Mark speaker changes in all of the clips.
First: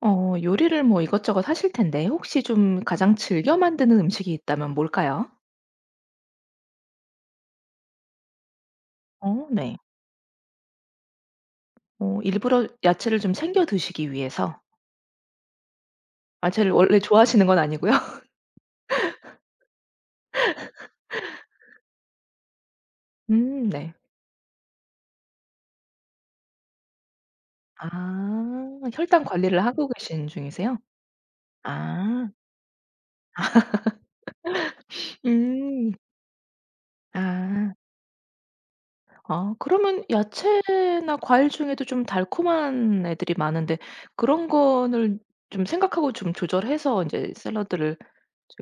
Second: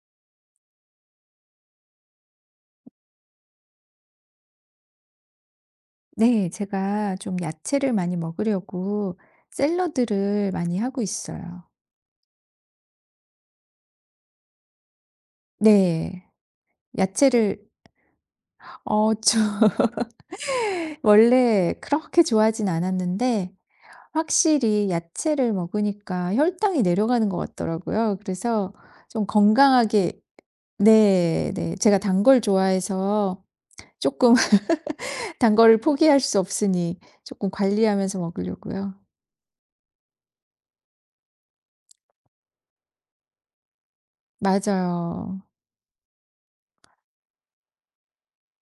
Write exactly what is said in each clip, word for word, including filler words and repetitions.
Speaker 1: 어 요리를 뭐 이것저것 하실 텐데 혹시 좀 가장 즐겨 만드는 음식이 있다면 뭘까요?
Speaker 2: 네. 제가 좀 야채를 많이 먹으려고
Speaker 1: 어 네.
Speaker 2: 샐러드를 많이 하고 있어요.
Speaker 1: 어 일부러 야채를 좀 챙겨 드시기 위해서.
Speaker 2: 네.
Speaker 1: 야채를 원래 좋아하시는 건
Speaker 2: 야채를
Speaker 1: 아니고요?
Speaker 2: 어 좀 원래 그렇게 좋아하진 않았는데
Speaker 1: 음 네.
Speaker 2: 확실히 야채를 먹으니까 혈당이 내려가는 것 같더라고요. 그래서
Speaker 1: 아 혈당
Speaker 2: 좀
Speaker 1: 관리를 하고
Speaker 2: 건강하게.
Speaker 1: 계신 중이세요?
Speaker 2: 네, 네. 제가 단
Speaker 1: 아.
Speaker 2: 걸 좋아해서 조금 단 거를
Speaker 1: 음.
Speaker 2: 포기할 수 없으니 조금
Speaker 1: 아.
Speaker 2: 관리하면서 먹으려고요.
Speaker 1: 어 그러면 야채나 과일 중에도 좀 달콤한 애들이 많은데 그런 거를
Speaker 2: 맞아요.
Speaker 1: 좀 생각하고 좀 조절해서 이제 샐러드를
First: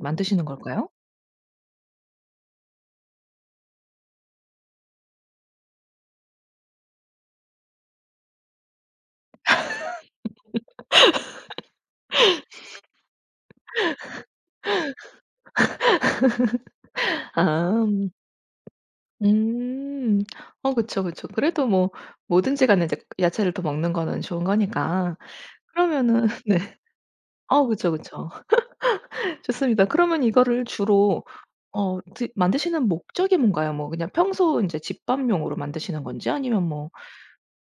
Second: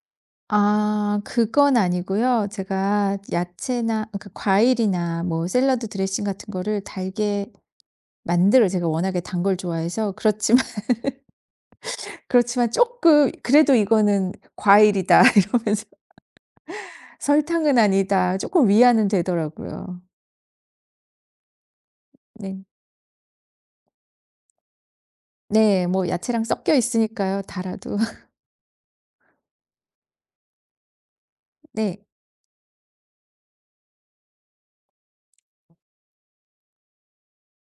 Speaker 1: 만드시는 걸까요?
Speaker 2: 아 그건 아니고요. 제가 야채나 그러니까 과일이나 뭐 샐러드 드레싱 같은 거를 달게 만들어요. 제가 워낙에 단 걸 좋아해서. 그렇지만 그렇지만 조금 '그래도 이거는 과일이다.' 이러면서 '설탕은
Speaker 1: 아.
Speaker 2: 아니다.' 조금 위안은 되더라고요.
Speaker 1: 음. 어 그쵸, 그쵸. 그래도 뭐
Speaker 2: 네.
Speaker 1: 뭐든지 간에 이제 야채를 더 먹는 거는 좋은 거니까.
Speaker 2: 네. 뭐
Speaker 1: 그러면은
Speaker 2: 야채랑
Speaker 1: 네.
Speaker 2: 섞여 있으니까요
Speaker 1: 어 그쵸,
Speaker 2: 달아도.
Speaker 1: 그쵸. 좋습니다. 그러면 이거를 주로 어
Speaker 2: 네.
Speaker 1: 드 만드시는 목적이 뭔가요? 뭐 그냥 평소 인제 집밥용으로 만드시는 건지 아니면 뭐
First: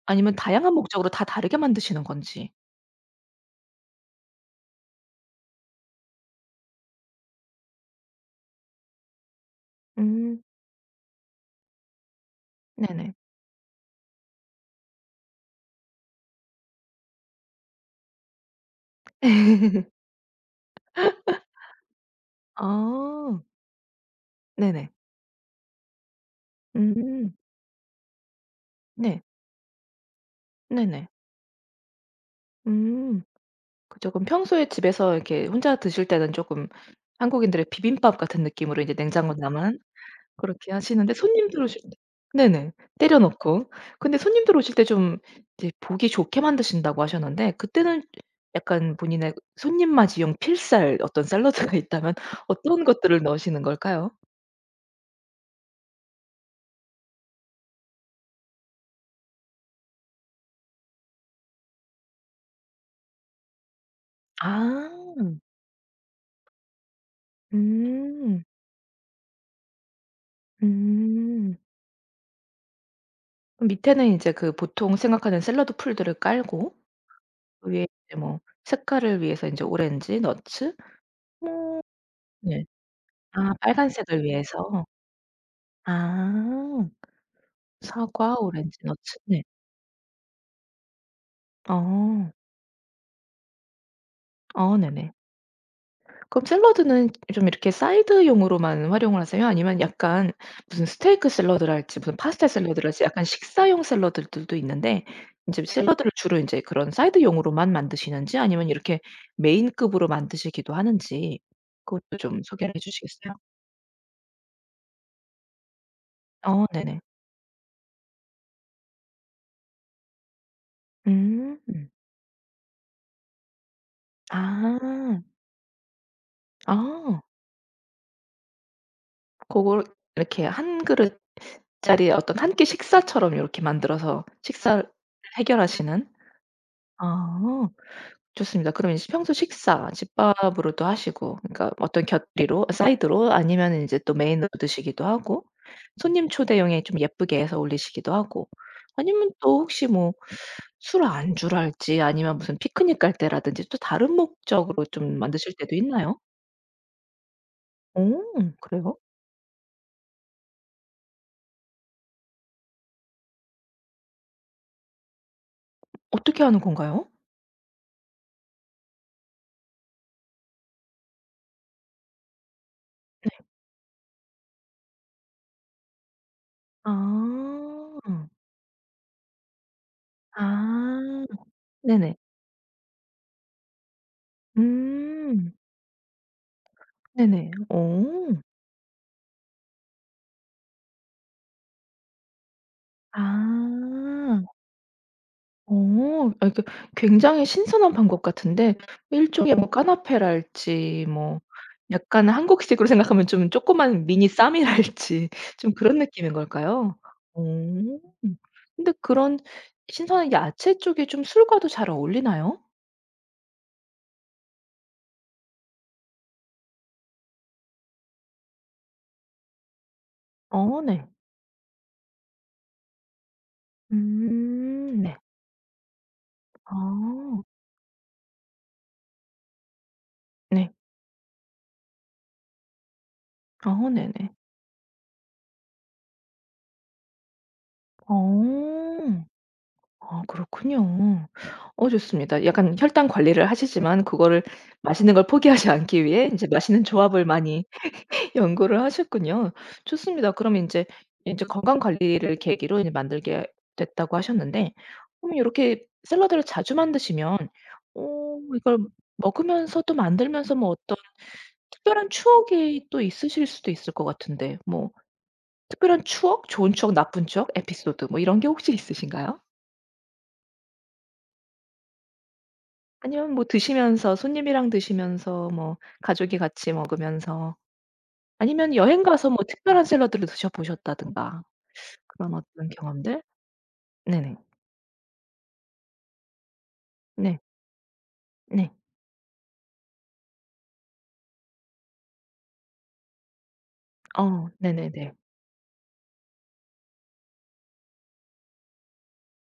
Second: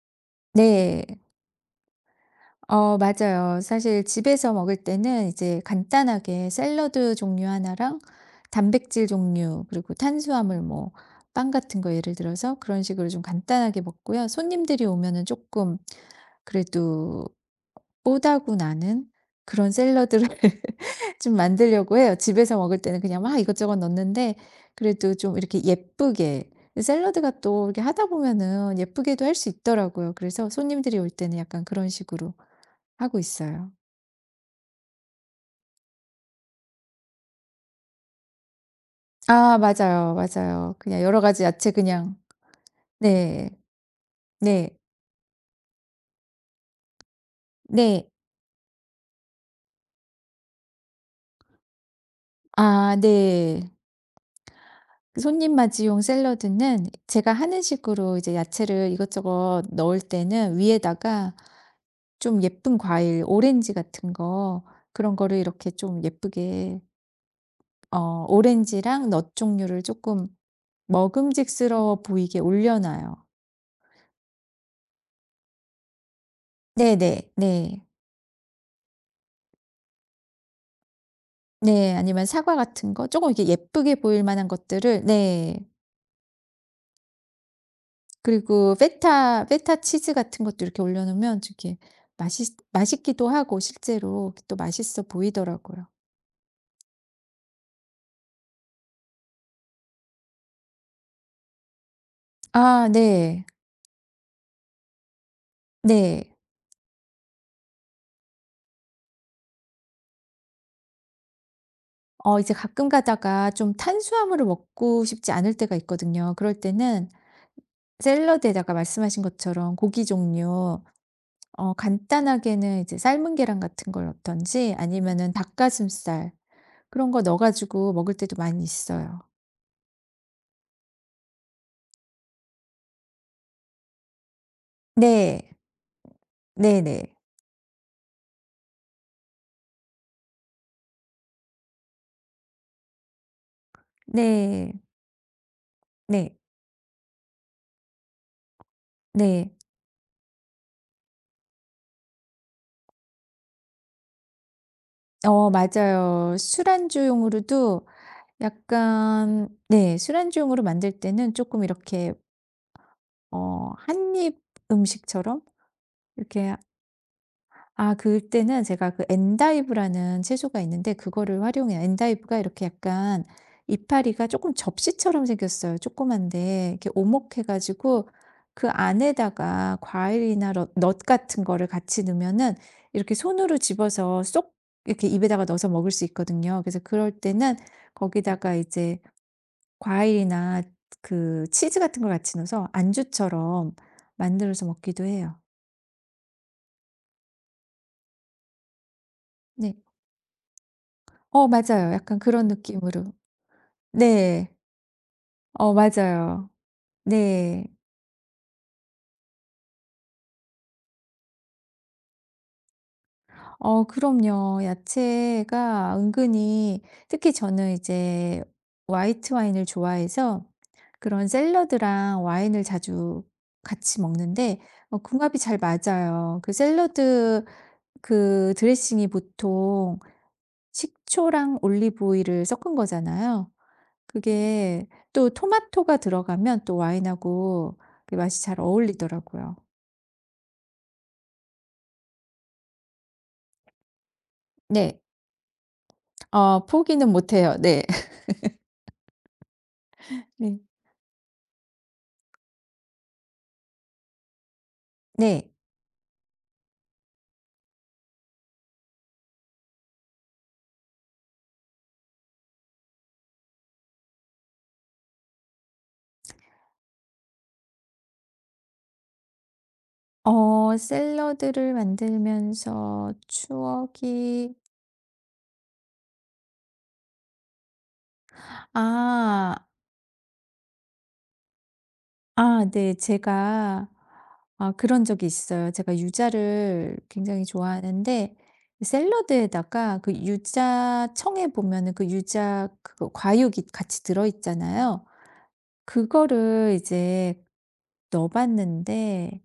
Speaker 1: 아니면 다양한
Speaker 2: 네.
Speaker 1: 목적으로 다 다르게 만드시는 건지.
Speaker 2: 어 맞아요. 사실 집에서 먹을 때는 이제 간단하게 샐러드 종류 하나랑 단백질 종류 그리고
Speaker 1: 음.
Speaker 2: 탄수화물 뭐 빵 같은 거 예를 들어서 그런 식으로
Speaker 1: 네네.
Speaker 2: 좀 간단하게 먹고요. 손님들이 오면은 조금 그래도 뽀다구 나는 그런 샐러드를 좀 만들려고 해요. 집에서 먹을 때는 그냥 막
Speaker 1: 아.
Speaker 2: 이것저것 넣는데
Speaker 1: 네네.
Speaker 2: 그래도 좀 이렇게 예쁘게,
Speaker 1: 음.
Speaker 2: 샐러드가 또 이렇게 하다 보면은
Speaker 1: 네.
Speaker 2: 예쁘게도 할 수 있더라고요. 그래서 손님들이
Speaker 1: 네네.
Speaker 2: 올 때는 약간 그런 식으로 하고
Speaker 1: 음.
Speaker 2: 있어요.
Speaker 1: 그 조금 평소에 집에서 이렇게 혼자 드실 때는 조금 한국인들의 비빔밥 같은 느낌으로 이제 냉장고
Speaker 2: 아
Speaker 1: 남은
Speaker 2: 맞아요,
Speaker 1: 그렇게
Speaker 2: 맞아요. 그냥
Speaker 1: 하시는데
Speaker 2: 여러 가지
Speaker 1: 손님들
Speaker 2: 야채
Speaker 1: 오실 때
Speaker 2: 그냥.
Speaker 1: 네네. 때려
Speaker 2: 네.
Speaker 1: 넣고. 근데 손님들
Speaker 2: 네.
Speaker 1: 오실 때 좀 이제 보기 좋게 만드신다고 하셨는데 그때는
Speaker 2: 네.
Speaker 1: 약간 본인의 손님 맞이용 필살 어떤 샐러드가 있다면 어떤
Speaker 2: 아
Speaker 1: 것들을 넣으시는
Speaker 2: 네.
Speaker 1: 걸까요?
Speaker 2: 그 손님 맞이용 샐러드는 제가 하는 식으로 이제 야채를 이것저것 넣을 때는 위에다가 좀 예쁜 과일 오렌지 같은 거,
Speaker 1: 아.
Speaker 2: 그런 거를 이렇게 좀 예쁘게, 어
Speaker 1: 음.
Speaker 2: 오렌지랑 넛 종류를 조금
Speaker 1: 음.
Speaker 2: 먹음직스러워 보이게 올려놔요.
Speaker 1: 그럼 밑에는 인제 그 보통 생각하는 샐러드 풀들을 깔고
Speaker 2: 네네. 네.
Speaker 1: 그
Speaker 2: 네.
Speaker 1: 위에 이제 뭐 색깔을 위해서 인제 오렌지, 너츠 뭐
Speaker 2: 네, 아니면 사과
Speaker 1: 네.
Speaker 2: 같은 거 조금 이렇게
Speaker 1: 아
Speaker 2: 예쁘게
Speaker 1: 빨간색을
Speaker 2: 보일 만한
Speaker 1: 위해서.
Speaker 2: 것들을. 네.
Speaker 1: 아. 사과,
Speaker 2: 그리고
Speaker 1: 오렌지, 너츠. 네.
Speaker 2: 페타 페타 치즈 같은 것도 이렇게 올려 놓으면 이렇게
Speaker 1: 어.
Speaker 2: 맛있 맛있기도 하고 실제로 또
Speaker 1: 어
Speaker 2: 맛있어
Speaker 1: 네네.
Speaker 2: 보이더라고요.
Speaker 1: 그럼 샐러드는 좀 이렇게 사이드용으로만 활용을 하세요? 아니면 약간 무슨 스테이크 샐러드랄지 무슨 파스타
Speaker 2: 아
Speaker 1: 샐러드랄지 약간
Speaker 2: 네.
Speaker 1: 식사용 샐러드들도 있는데 인제 샐러드를
Speaker 2: 네.
Speaker 1: 주로 인제 그런 사이드용으로만 만드시는지 아니면 이렇게 메인급으로 만드시기도 하는지 그것도
Speaker 2: 어
Speaker 1: 좀
Speaker 2: 이제
Speaker 1: 소개를 해
Speaker 2: 가끔
Speaker 1: 주시겠어요?
Speaker 2: 가다가 좀 탄수화물을 먹고 싶지 않을 때가 있거든요. 그럴
Speaker 1: 어 네네.
Speaker 2: 때는 샐러드에다가 말씀하신 것처럼 고기 종류,
Speaker 1: 음.
Speaker 2: 어 간단하게는 이제 삶은 계란 같은 걸 넣던지
Speaker 1: 아.
Speaker 2: 아니면은 닭가슴살, 그런
Speaker 1: 아.
Speaker 2: 거 넣어 가지고 먹을 때도 많이 있어요.
Speaker 1: 고걸 이렇게 한 그릇짜리 어떤 한 끼 식사처럼 요렇게 만들어서 식사를
Speaker 2: 네.
Speaker 1: 해결하시는?
Speaker 2: 네네.
Speaker 1: 아 좋습니다. 그럼 이제 평소 식사 집밥으로도 하시고 그러니까 어떤 곁들이로 사이드로 아니면은 인제 또 메인으로
Speaker 2: 네.
Speaker 1: 드시기도 하고 손님
Speaker 2: 네.
Speaker 1: 초대용에 좀 예쁘게 해서 올리시기도 하고 아니면
Speaker 2: 네.
Speaker 1: 또 혹시 뭐 술 안주랄지 아니면 무슨 피크닉 갈 때라든지 또 다른 목적으로 좀
Speaker 2: 어
Speaker 1: 만드실 때도 있나요?
Speaker 2: 맞아요. 술안주용으로도,
Speaker 1: 오, 그래요?
Speaker 2: 약간 네 술안주용으로 만들 때는 조금 이렇게 어 한입 음식처럼
Speaker 1: 어떻게
Speaker 2: 이렇게.
Speaker 1: 하는 건가요?
Speaker 2: 아 그때는 제가 그 엔다이브라는 채소가 있는데 그거를 활용해요. 엔다이브가 이렇게 약간 이파리가 조금 접시처럼 생겼어요, 조그만데. 이렇게
Speaker 1: 아.
Speaker 2: 오목해 가지고 그 안에다가 과일이나 럿 넛
Speaker 1: 아
Speaker 2: 같은 거를 같이
Speaker 1: 네네.
Speaker 2: 넣으면은 이렇게 손으로 집어서 쏙 이렇게 입에다가
Speaker 1: 음.
Speaker 2: 넣어서 먹을 수 있거든요. 그래서 그럴
Speaker 1: 네네.
Speaker 2: 때는
Speaker 1: 오,
Speaker 2: 거기다가 이제 과일이나 그 치즈 같은 걸 같이 넣어서 안주처럼
Speaker 1: 아.
Speaker 2: 만들어서 먹기도 해요.
Speaker 1: 오 아 이게 굉장히 신선한 방법 같은데 일종의 뭐
Speaker 2: 네.
Speaker 1: 까나페랄지 뭐
Speaker 2: 어 맞아요. 약간
Speaker 1: 약간
Speaker 2: 그런
Speaker 1: 한국식으로
Speaker 2: 느낌으로.
Speaker 1: 생각하면 좀 조그만 미니
Speaker 2: 네.
Speaker 1: 쌈이랄지 좀
Speaker 2: 어
Speaker 1: 그런 느낌인
Speaker 2: 맞아요.
Speaker 1: 걸까요? 오
Speaker 2: 네.
Speaker 1: 근데 그런 신선한 야채 쪽이 좀 술과도 잘 어울리나요?
Speaker 2: 어 그럼요. 야채가 은근히, 특히 저는 이제 화이트 와인을 좋아해서
Speaker 1: 어 네.
Speaker 2: 그런 샐러드랑 와인을 자주 같이 먹는데 어
Speaker 1: 음 네.
Speaker 2: 궁합이 잘 맞아요. 그
Speaker 1: 아
Speaker 2: 샐러드 그 드레싱이 보통
Speaker 1: 네.
Speaker 2: 식초랑 올리브 오일을 섞은 거잖아요.
Speaker 1: 아 네네.
Speaker 2: 그게 또 토마토가 들어가면 또 와인하고 그 맛이 잘
Speaker 1: 어.
Speaker 2: 어울리더라고요.
Speaker 1: 아 그렇군요. 어 좋습니다. 약간 혈당 관리를 하시지만 그거를
Speaker 2: 네.
Speaker 1: 맛있는 걸 포기하지 않기 위해 이제
Speaker 2: 어
Speaker 1: 맛있는
Speaker 2: 포기는
Speaker 1: 조합을
Speaker 2: 못해요.
Speaker 1: 많이
Speaker 2: 네.
Speaker 1: 연구를 하셨군요. 좋습니다. 그럼
Speaker 2: 네.
Speaker 1: 이제 이제 건강 관리를 계기로 이제 만들게 됐다고 하셨는데 그럼 이
Speaker 2: 네.
Speaker 1: 렇게 샐러드를 자주 만드시면 어 이걸 먹으면서 도 만들면서 뭐 어떤 특별한 추억이 또 있으실 수도 있을 것 같은데 뭐 특별한 추억, 좋은 추억, 나쁜 추억, 에피소드 뭐 이런 게 혹시 있으신가요?
Speaker 2: 어 샐러드를 만들면서
Speaker 1: 아니면 뭐 드시면서
Speaker 2: 추억이.
Speaker 1: 손님이랑 드시면서 뭐 가족이 같이 먹으면서 아니면 여행 가서 뭐
Speaker 2: 아.
Speaker 1: 특별한 샐러드를 드셔 보셨다든가 그런
Speaker 2: 아
Speaker 1: 어떤
Speaker 2: 네.
Speaker 1: 경험들?
Speaker 2: 제가.
Speaker 1: 네네.
Speaker 2: 아 그런 적이 있어요. 제가 유자를
Speaker 1: 네.
Speaker 2: 굉장히 좋아하는데
Speaker 1: 네.
Speaker 2: 샐러드에다가 그 유자청에 보면은 그 유자 그 과육이 같이 들어
Speaker 1: 어
Speaker 2: 있잖아요.
Speaker 1: 네네네.
Speaker 2: 그거를 이제 넣어 봤는데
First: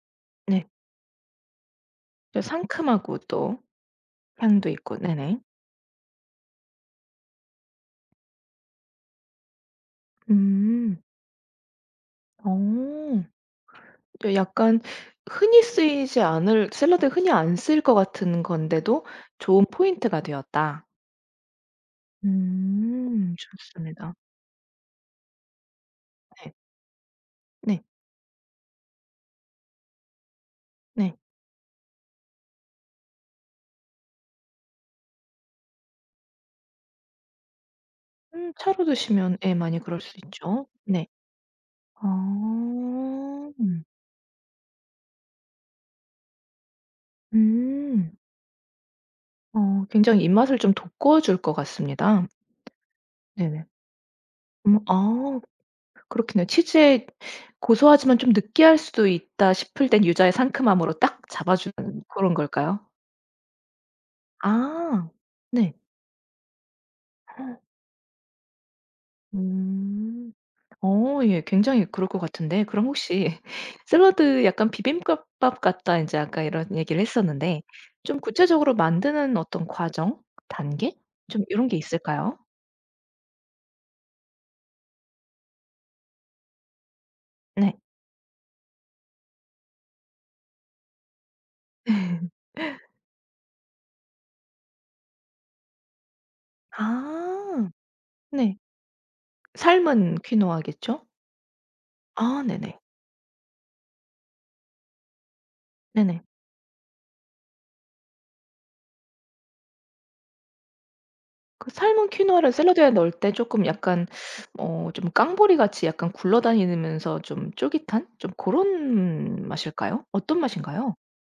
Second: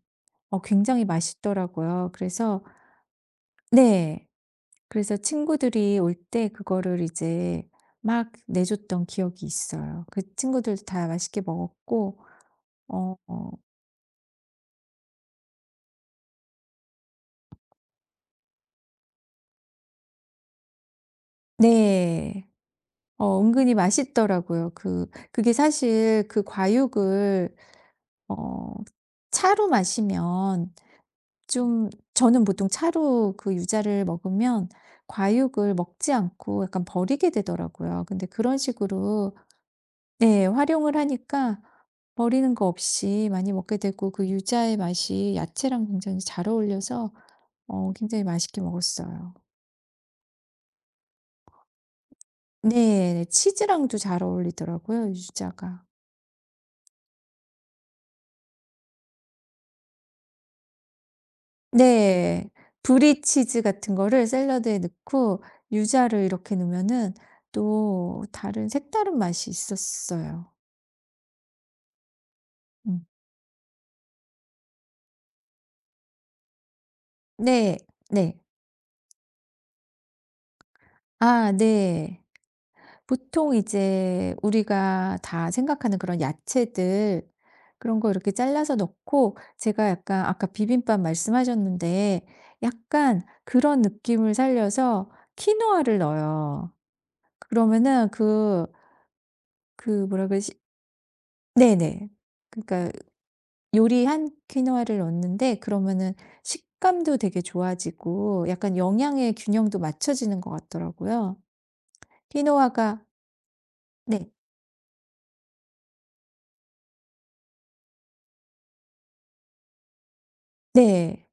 Speaker 2: 어
Speaker 1: 네.
Speaker 2: 굉장히 맛있더라고요.
Speaker 1: 또
Speaker 2: 그래서
Speaker 1: 상큼하고 또
Speaker 2: 네.
Speaker 1: 향도 있고.
Speaker 2: 그래서
Speaker 1: 네네.
Speaker 2: 친구들이 올 때 그거를 이제 막 내줬던 기억이 있어요. 그 친구들도
Speaker 1: 음.
Speaker 2: 다 맛있게 먹었고 어
Speaker 1: 어.
Speaker 2: 어
Speaker 1: 또 약간 흔히 쓰이지 않을 샐러드에 흔히 안 쓰일 것 같은 건데도 좋은 포인트가 되었다.
Speaker 2: 네.
Speaker 1: 음
Speaker 2: 어 은근히
Speaker 1: 좋습니다.
Speaker 2: 맛있더라고요. 그 그게 사실 그
Speaker 1: 네.
Speaker 2: 과육을
Speaker 1: 네.
Speaker 2: 어 차로 마시면,
Speaker 1: 네.
Speaker 2: 좀 저는 보통 차로 그 유자를 먹으면 과육을 먹지 않고 약간 버리게 되더라고요. 근데
Speaker 1: 음
Speaker 2: 그런
Speaker 1: 차로
Speaker 2: 식으로
Speaker 1: 드시면 예 많이 그럴 수
Speaker 2: 네.
Speaker 1: 있죠.
Speaker 2: 활용을
Speaker 1: 네.
Speaker 2: 하니까 버리는 거
Speaker 1: 아.
Speaker 2: 없이 많이 먹게
Speaker 1: 음.
Speaker 2: 되고 그 유자의 맛이 야채랑 굉장히 잘 어울려서 어
Speaker 1: 음.
Speaker 2: 굉장히 맛있게 먹었어요.
Speaker 1: 어 굉장히 입맛을 좀 돋궈줄 것 같습니다.
Speaker 2: 네. 네,
Speaker 1: 네네.
Speaker 2: 치즈랑도 잘
Speaker 1: 음
Speaker 2: 어울리더라고요,
Speaker 1: 아
Speaker 2: 유자가.
Speaker 1: 그렇겠네요. 치즈의 고소하지만 좀 느끼할 수도 있다 싶을 땐 유자의 상큼함으로 딱 잡아주는 그런
Speaker 2: 네.
Speaker 1: 걸까요?
Speaker 2: 브리 치즈 같은 거를 샐러드에
Speaker 1: 아.
Speaker 2: 넣고
Speaker 1: 네.
Speaker 2: 유자를 이렇게 넣으면은 또 다른 색다른 맛이
Speaker 1: 음.
Speaker 2: 있었어요.
Speaker 1: 어 예. 굉장히 그럴 것 같은데 그럼
Speaker 2: 음.
Speaker 1: 혹시 샐러드 약간 비빔밥 같다 이제 아까 이런 얘기를 했었는데
Speaker 2: 네.
Speaker 1: 좀
Speaker 2: 네.
Speaker 1: 구체적으로 만드는 어떤 과정, 단계 좀
Speaker 2: 아
Speaker 1: 이런 게
Speaker 2: 네.
Speaker 1: 있을까요?
Speaker 2: 보통 이제 우리가 다 생각하는 그런 야채들,
Speaker 1: 네.
Speaker 2: 그런 거 이렇게 잘라서 넣고, 제가 약간 아까 비빔밥 말씀하셨는데 약간 그런 느낌을 살려서 키노아를 넣어요.
Speaker 1: 아
Speaker 2: 그러면은
Speaker 1: 네.
Speaker 2: 그 그
Speaker 1: 삶은
Speaker 2: 뭐라 그러지?
Speaker 1: 퀴노아겠죠?
Speaker 2: 네네.
Speaker 1: 아 네네.
Speaker 2: 그러니까 요리한 키노아를 넣는데 그러면은
Speaker 1: 네네.
Speaker 2: 식감도 되게 좋아지고 약간 영양의 균형도 맞춰지는 것 같더라고요.
Speaker 1: 그 삶은 퀴노아를 샐러드에
Speaker 2: 키노아가.
Speaker 1: 넣을 때 조금 약간
Speaker 2: 네.
Speaker 1: 어 좀 깡보리 같이 약간 굴러다니면서 좀 쫄깃한 좀 그런 맛일까요? 어떤 맛인가요?
Speaker 2: 네.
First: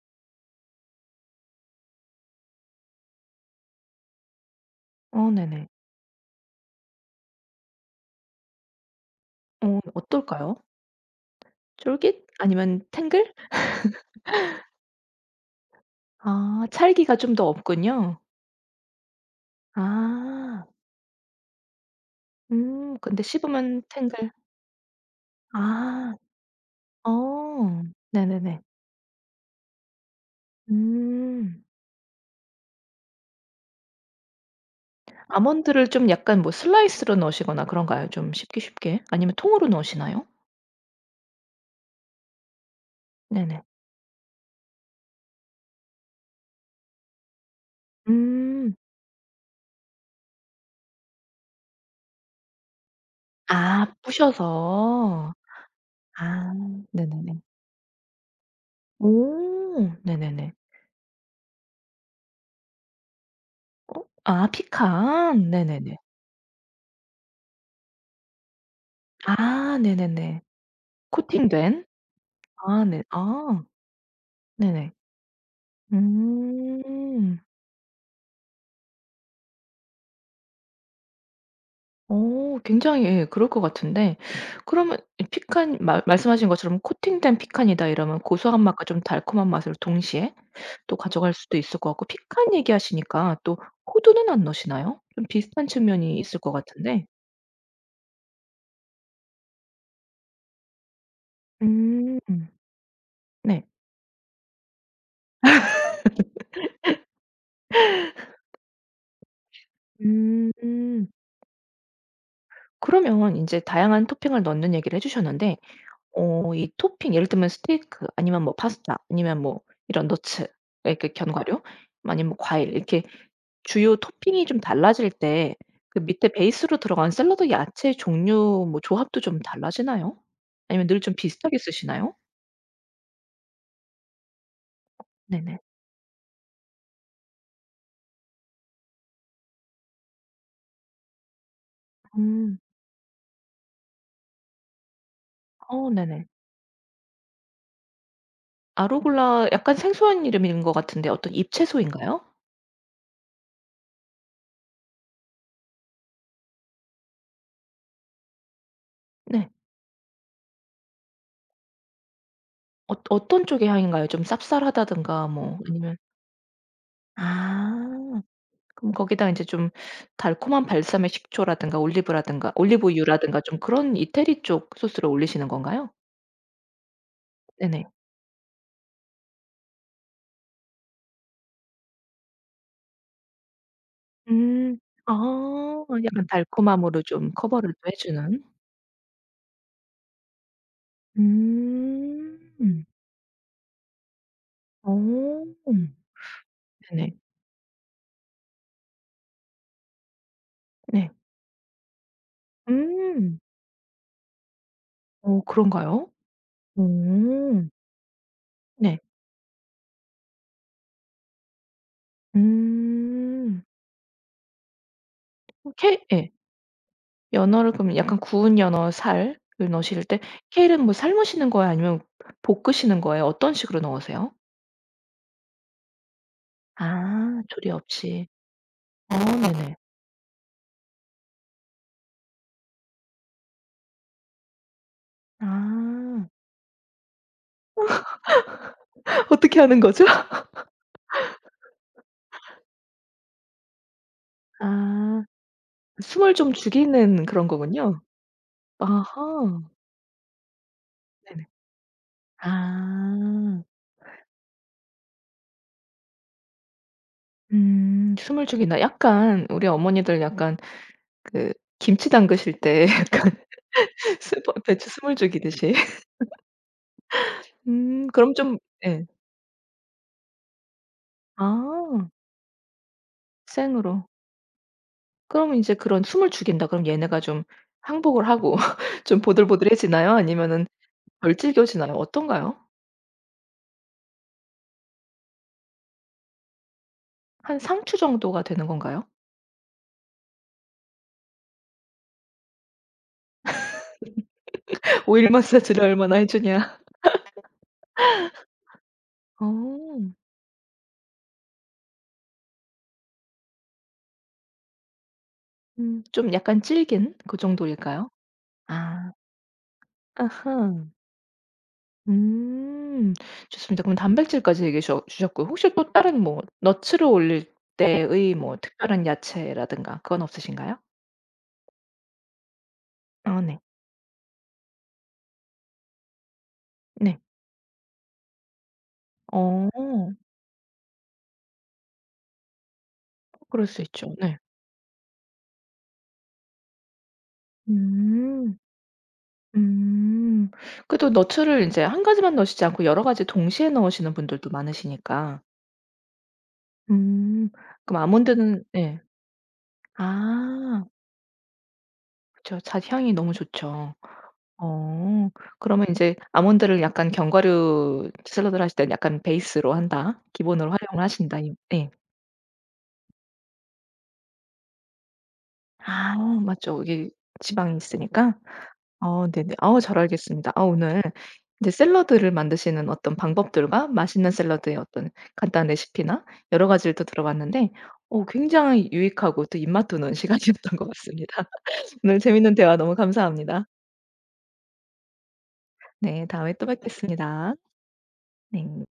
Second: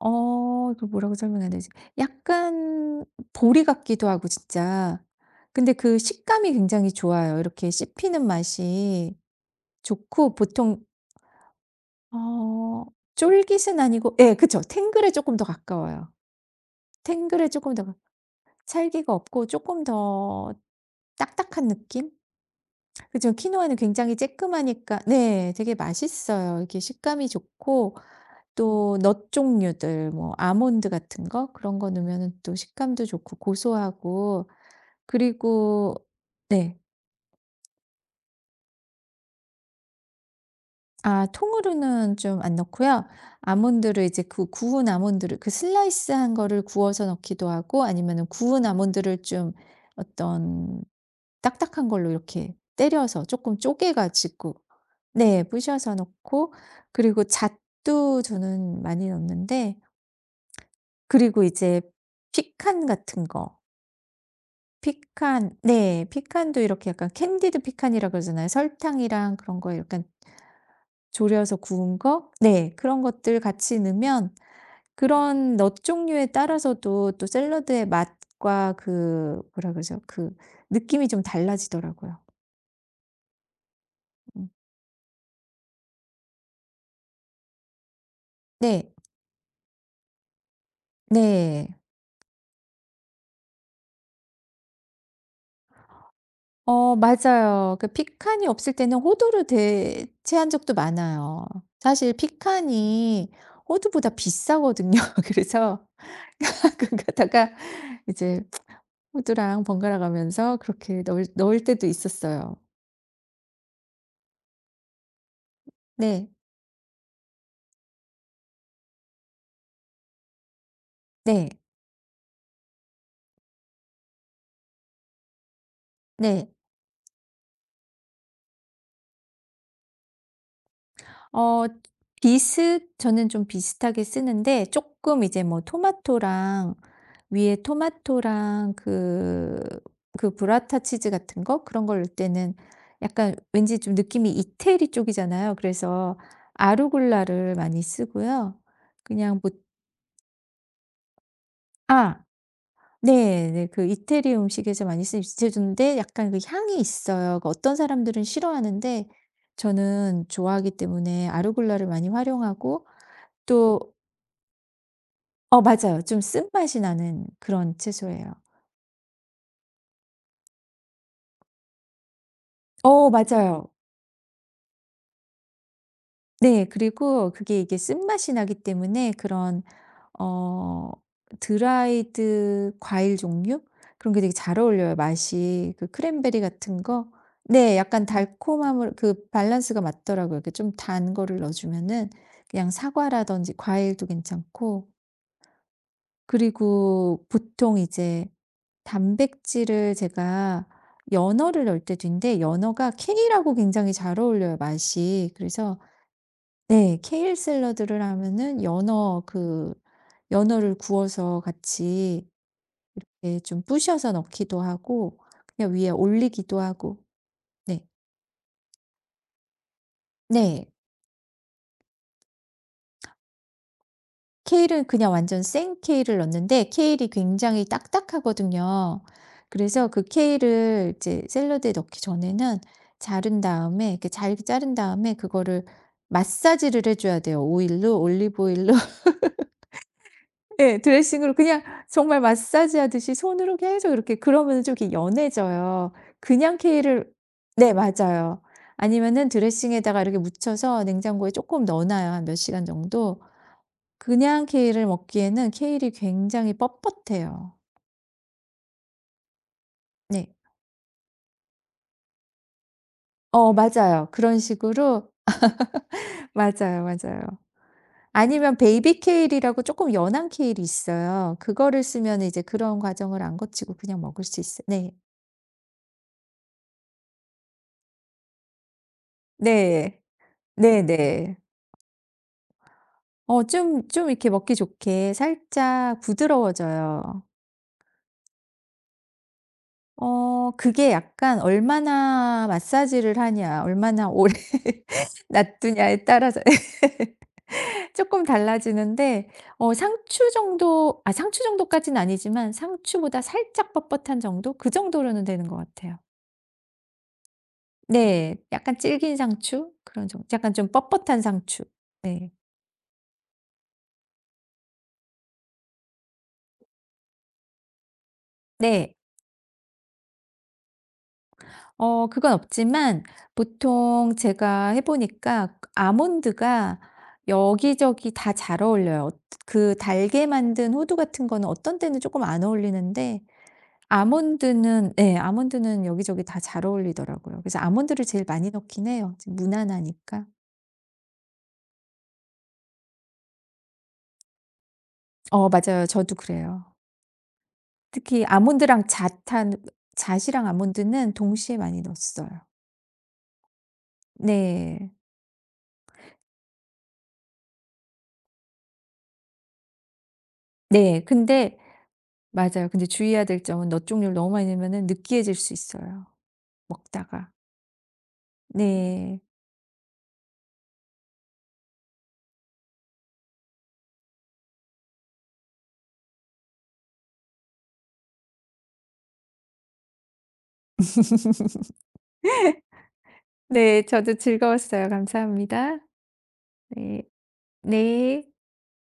Speaker 2: 어 그 뭐라고 설명해야 되지? 약간 보리 같기도 하고 진짜.
Speaker 1: 어 네네.
Speaker 2: 근데 그 식감이 굉장히 좋아요. 이렇게 씹히는 맛이
Speaker 1: 어
Speaker 2: 좋고
Speaker 1: 어떨까요?
Speaker 2: 보통
Speaker 1: 쫄깃? 아니면
Speaker 2: 어
Speaker 1: 탱글?
Speaker 2: 쫄깃은 아니고 예 그쵸. 탱글에 조금 더 가까워요.
Speaker 1: 아 찰기가 좀 더
Speaker 2: 탱글에 조금 더 가,
Speaker 1: 없군요.
Speaker 2: 살기가 없고 조금 더
Speaker 1: 아.
Speaker 2: 딱딱한 느낌?
Speaker 1: 음 근데
Speaker 2: 그죠. 키노아는
Speaker 1: 씹으면
Speaker 2: 굉장히
Speaker 1: 탱글.
Speaker 2: 쬐끔하니까 네 되게
Speaker 1: 아.
Speaker 2: 맛있어요. 이게 식감이
Speaker 1: 어.
Speaker 2: 좋고
Speaker 1: 네네네.
Speaker 2: 또 넛 종류들 뭐 아몬드 같은 거
Speaker 1: 음.
Speaker 2: 그런 거 넣으면은 또 식감도 좋고 고소하고
Speaker 1: 아몬드를
Speaker 2: 그리고.
Speaker 1: 좀 약간 뭐
Speaker 2: 네.
Speaker 1: 슬라이스로 넣으시거나 그런가요? 좀 쉽게 쉽게? 아니면 통으로 넣으시나요?
Speaker 2: 아 통으로는 좀 안 넣고요.
Speaker 1: 네네.
Speaker 2: 아몬드를 이제 그 구운 아몬드를 그 슬라이스한 거를 구워서 넣기도 하고 아니면은 구운
Speaker 1: 음.
Speaker 2: 아몬드를 좀 어떤 딱딱한 걸로 이렇게 때려서 쪼끔
Speaker 1: 아
Speaker 2: 쪼개 가지고
Speaker 1: 부셔서.
Speaker 2: 네 부셔서
Speaker 1: 아
Speaker 2: 넣고 그리고
Speaker 1: 네네네.
Speaker 2: 잣도 저는 많이 넣는데
Speaker 1: 오 네네네.
Speaker 2: 그리고 이제 피칸 같은 거,
Speaker 1: 어 아 피칸.
Speaker 2: 피칸.
Speaker 1: 네네네.
Speaker 2: 네. 피칸도 이렇게 약간 캔디드 피칸이라 그러잖아요. 설탕이랑 그런
Speaker 1: 아
Speaker 2: 거에 약간
Speaker 1: 네네네.
Speaker 2: 졸여서
Speaker 1: 코팅된.
Speaker 2: 구운 거? 네.
Speaker 1: 아
Speaker 2: 그런
Speaker 1: 네.
Speaker 2: 것들
Speaker 1: 아
Speaker 2: 같이 넣으면
Speaker 1: 네네.
Speaker 2: 그런 넛 종류에 따라서도 또
Speaker 1: 음.
Speaker 2: 샐러드의 맛과 그 뭐라 그러죠? 그 느낌이 좀 달라지더라고요.
Speaker 1: 어 굉장히 예 그럴 것 같은데
Speaker 2: 음.
Speaker 1: 그러면 이 피칸 말 말씀하신 것처럼 "코팅된 피칸이다." 이러면 고소한 맛과
Speaker 2: 네.
Speaker 1: 좀 달콤한 맛을 동시에 또 가져갈 수도
Speaker 2: 네.
Speaker 1: 있을 것 같고 피칸 얘기하시니까 또 호두는 안 넣으시나요? 좀 비슷한 측면이 있을 것
Speaker 2: 어
Speaker 1: 같은데.
Speaker 2: 맞아요. 그 피칸이 없을 때는 호두를 대체한 적도 많아요. 사실
Speaker 1: 음.
Speaker 2: 피칸이
Speaker 1: 네.
Speaker 2: 호두보다 비싸거든요. 그래서 그 가다가 이제 호두랑 번갈아 가면서 그렇게
Speaker 1: 음.
Speaker 2: 넣을 넣을 때도 있었어요.
Speaker 1: 그러면 인제 다양한 토핑을 넣는 얘기를 해 주셨는데
Speaker 2: 네.
Speaker 1: 어 이 토핑 예를 들면 스테이크 아니면 뭐 파스타 아니면 뭐 이런 너츠 이렇게
Speaker 2: 네.
Speaker 1: 견과류 아니면 뭐 과일 이렇게 주요 토핑이 좀 달라질 때 그 밑에
Speaker 2: 네.
Speaker 1: 베이스로 들어간 샐러드 야채 종류 뭐 조합도 좀 달라지나요? 아니면 늘 좀 비슷하게
Speaker 2: 어
Speaker 1: 쓰시나요?
Speaker 2: 비슷 저는 좀 비슷하게 쓰는데 조금 이제
Speaker 1: 네네.
Speaker 2: 뭐 토마토랑, 위에 토마토랑 그 그 브라타 치즈 같은 거 그런 걸 넣을 때는
Speaker 1: 음.
Speaker 2: 약간 왠지 좀 느낌이 이태리 쪽이잖아요.
Speaker 1: 어
Speaker 2: 그래서
Speaker 1: 네네.
Speaker 2: 아루굴라를 많이 쓰고요. 그냥
Speaker 1: 아로글라
Speaker 2: 뭐
Speaker 1: 약간 생소한 이름인 것 같은데 어떤
Speaker 2: 아
Speaker 1: 잎채소인가요?
Speaker 2: 네. 네. 그 이태리 음식에서 많이 쓰는 제주인데 약간 그 향이 있어요. 그 어떤 사람들은 싫어하는데
Speaker 1: 네.
Speaker 2: 저는 좋아하기 때문에 아르골라를 많이 활용하고
Speaker 1: 어 어떤 쪽의
Speaker 2: 또.
Speaker 1: 향인가요? 좀 쌉쌀하다든가 뭐
Speaker 2: 어
Speaker 1: 아니면
Speaker 2: 맞아요. 좀 쓴맛이 나는 그런
Speaker 1: 아.
Speaker 2: 채소예요.
Speaker 1: 그럼 거기다 인제 좀 달콤한 발사믹 식초라든가 올리브라든가
Speaker 2: 어
Speaker 1: 올리브유라든가 좀
Speaker 2: 맞아요.
Speaker 1: 그런 이태리 쪽 소스를 올리시는 건가요?
Speaker 2: 네. 그리고 그게 이게
Speaker 1: 네네.
Speaker 2: 쓴맛이 나기 때문에 그런 어 드라이드 과일 종류? 그런 게 되게 잘
Speaker 1: 음.
Speaker 2: 어울려요
Speaker 1: 아
Speaker 2: 맛이. 그
Speaker 1: 약간
Speaker 2: 크랜베리 같은
Speaker 1: 달콤함으로
Speaker 2: 거.
Speaker 1: 좀 커버를
Speaker 2: 네
Speaker 1: 또 해
Speaker 2: 약간 음.
Speaker 1: 주는.
Speaker 2: 달콤함을 그 밸런스가 맞더라고요. 이렇게 좀 단 거를 넣어 주면은 그냥
Speaker 1: 음.
Speaker 2: 사과라든지 과일도 괜찮고
Speaker 1: 어. 네네.
Speaker 2: 그리고 보통 이제 단백질을 제가
Speaker 1: 네.
Speaker 2: 연어를 넣을 때도 있는데 연어가
Speaker 1: 음.
Speaker 2: 캔이라고 굉장히 잘 어울려요 맛이.
Speaker 1: 어
Speaker 2: 그래서
Speaker 1: 그런가요?
Speaker 2: 네. 케일
Speaker 1: 오.
Speaker 2: 샐러드를 하면은
Speaker 1: 네.
Speaker 2: 연어 그 연어를 구워서 같이 예 좀
Speaker 1: 음.
Speaker 2: 부셔서 넣기도 하고
Speaker 1: 어
Speaker 2: 그냥
Speaker 1: 케
Speaker 2: 위에
Speaker 1: 예.
Speaker 2: 올리기도 하고.
Speaker 1: 연어를
Speaker 2: 네.
Speaker 1: 그럼 약간 구운 연어 살을 넣으실 때
Speaker 2: 네.
Speaker 1: 케일은 뭐 삶으시는 거예요? 아니면 볶으시는 거예요? 어떤 식으로 넣으세요?
Speaker 2: 케일은 그냥 완전 생 케일을 넣는데 케일이
Speaker 1: 아
Speaker 2: 굉장히
Speaker 1: 조리 없이.
Speaker 2: 딱딱하거든요.
Speaker 1: 어 네네.
Speaker 2: 그래서 그 케일을 이제 샐러드에 넣기 전에는 자른 다음에 이렇게 잘게 자른 다음에 그거를
Speaker 1: 아.
Speaker 2: 마사지를 해 줘야 돼요. 오일로, 올리브 오일로.
Speaker 1: 어떻게 하는 거죠?
Speaker 2: 예. 드레싱으로 그냥 정말 마사지하듯이 손으로 계속 이렇게, 그러면은 좀 이렇게
Speaker 1: 아.
Speaker 2: 연해져요.
Speaker 1: 숨을 좀
Speaker 2: 그냥 케일을.
Speaker 1: 죽이는 그런
Speaker 2: 네
Speaker 1: 거군요.
Speaker 2: 맞아요. 아니면은
Speaker 1: 아하.
Speaker 2: 드레싱에다가 이렇게 묻혀서 냉장고에
Speaker 1: 네네.
Speaker 2: 쪼끔 넣어 놔요, 한 몇 시간 정도.
Speaker 1: 아.
Speaker 2: 그냥 케일을 먹기에는 케일이 굉장히 뻣뻣해요.
Speaker 1: 음 숨을 죽이나 약간 우리 어머니들 네.
Speaker 2: 네.
Speaker 1: 약간 그 김치 담그실 때 약간
Speaker 2: 어 맞아요. 그런
Speaker 1: 스버 배추
Speaker 2: 식으로.
Speaker 1: 숨을 죽이듯이.
Speaker 2: 맞아요, 맞아요.
Speaker 1: 음 그럼
Speaker 2: 아니면
Speaker 1: 좀
Speaker 2: 베이비
Speaker 1: 예.
Speaker 2: 케일이라고 쪼끔 연한 케일이 있어요. 그거를
Speaker 1: 아
Speaker 2: 쓰면은 이제 그런 과정을 안 거치고
Speaker 1: 생으로.
Speaker 2: 그냥 먹을 수 있어요. 네.
Speaker 1: 그럼 인제 그런 숨을 죽인다 그럼 얘네가 좀 항복을 하고 좀
Speaker 2: 네.
Speaker 1: 보들보들해지나요? 아니면은 덜
Speaker 2: 네네.
Speaker 1: 질겨지나요? 어떤가요?
Speaker 2: 어 좀 좀 이렇게 먹기 좋게 살짝 부드러워져요.
Speaker 1: 한 상추 정도가 되는 건가요?
Speaker 2: 어 그게 약간 얼마나 마사지를 하냐, 얼마나 오래
Speaker 1: 오일 마사지를
Speaker 2: 놔두냐에
Speaker 1: 얼마나 해
Speaker 2: 따라서
Speaker 1: 주냐.
Speaker 2: 조금 달라지는데 어
Speaker 1: 어.
Speaker 2: 상추 정도, 아 상추 정도까지는 아니지만 상추보다 살짝 뻣뻣한 정도? 그 정도로는 되는 것 같아요.
Speaker 1: 음 좀 약간 질긴 그 정도일까요?
Speaker 2: 네. 약간
Speaker 1: 아.
Speaker 2: 질긴 상추? 그런 정 약간 좀
Speaker 1: 아하.
Speaker 2: 뻣뻣한 상추. 네.
Speaker 1: 음. 좋습니다. 그럼 단백질까지 얘기해 주- 주셨고요. 혹시 또 다른 뭐 너츠를 올릴 때의 뭐
Speaker 2: 네.
Speaker 1: 특별한 야채라든가 그건 없으신가요?
Speaker 2: 어 그건 없지만
Speaker 1: 네. 아 네.
Speaker 2: 보통 제가 해 보니까 아몬드가
Speaker 1: 네.
Speaker 2: 여기저기 다 잘 어울려요.
Speaker 1: 어.
Speaker 2: 그 달게 만든 호두 같은 거는 어떤 때는 조금 안 어울리는데
Speaker 1: 그럴 수 있죠. 네.
Speaker 2: 아몬드는 네 아몬드는 여기저기 다 잘 어울리더라고요. 그래서 아몬드를 제일 많이
Speaker 1: 음.
Speaker 2: 넣긴 해요, 지금 무난하니까.
Speaker 1: 음. 그래도 너츠를 이제 한 가지만 넣으시지 않고 여러 가지 동시에 넣으시는 분들도 많으시니까.
Speaker 2: 어 맞아요. 저도 그래요.
Speaker 1: 음. 그럼
Speaker 2: 특히
Speaker 1: 아몬드는
Speaker 2: 아몬드랑
Speaker 1: 네
Speaker 2: 잣한 잣이랑
Speaker 1: 아.
Speaker 2: 아몬드는 동시에 많이 넣었어요.
Speaker 1: 그쵸. 잣향이 너무 좋죠.
Speaker 2: 네.
Speaker 1: 어. 그러면 이제 아몬드를 약간 견과류 샐러드를 하실 때는 약간 베이스로 한다. 기본으로
Speaker 2: 네.
Speaker 1: 활용을 하신다. 이
Speaker 2: 근데
Speaker 1: 네.
Speaker 2: 맞아요. 근데 주의해야 될 점은 너쪽를 너무 많이 넣으면은 느끼해질 수 있어요,
Speaker 1: 아 맞죠. 이게
Speaker 2: 먹다가.
Speaker 1: 지방이 있으니까.
Speaker 2: 네.
Speaker 1: 어 네네. 아우 잘 알겠습니다. 아 오늘 이제 샐러드를 만드시는 어떤 방법들과 맛있는 샐러드의 어떤 간단한 레시피나 여러 가지를 또 들어봤는데 어 굉장히 유익하고 또 입맛 도는 시간이었던 것 같습니다. 오늘 재밌는 대화 너무 감사합니다.
Speaker 2: 네. 저도 즐거웠어요. 감사합니다.
Speaker 1: 네. 다음에 또
Speaker 2: 네.
Speaker 1: 뵙겠습니다.
Speaker 2: 네.
Speaker 1: 네.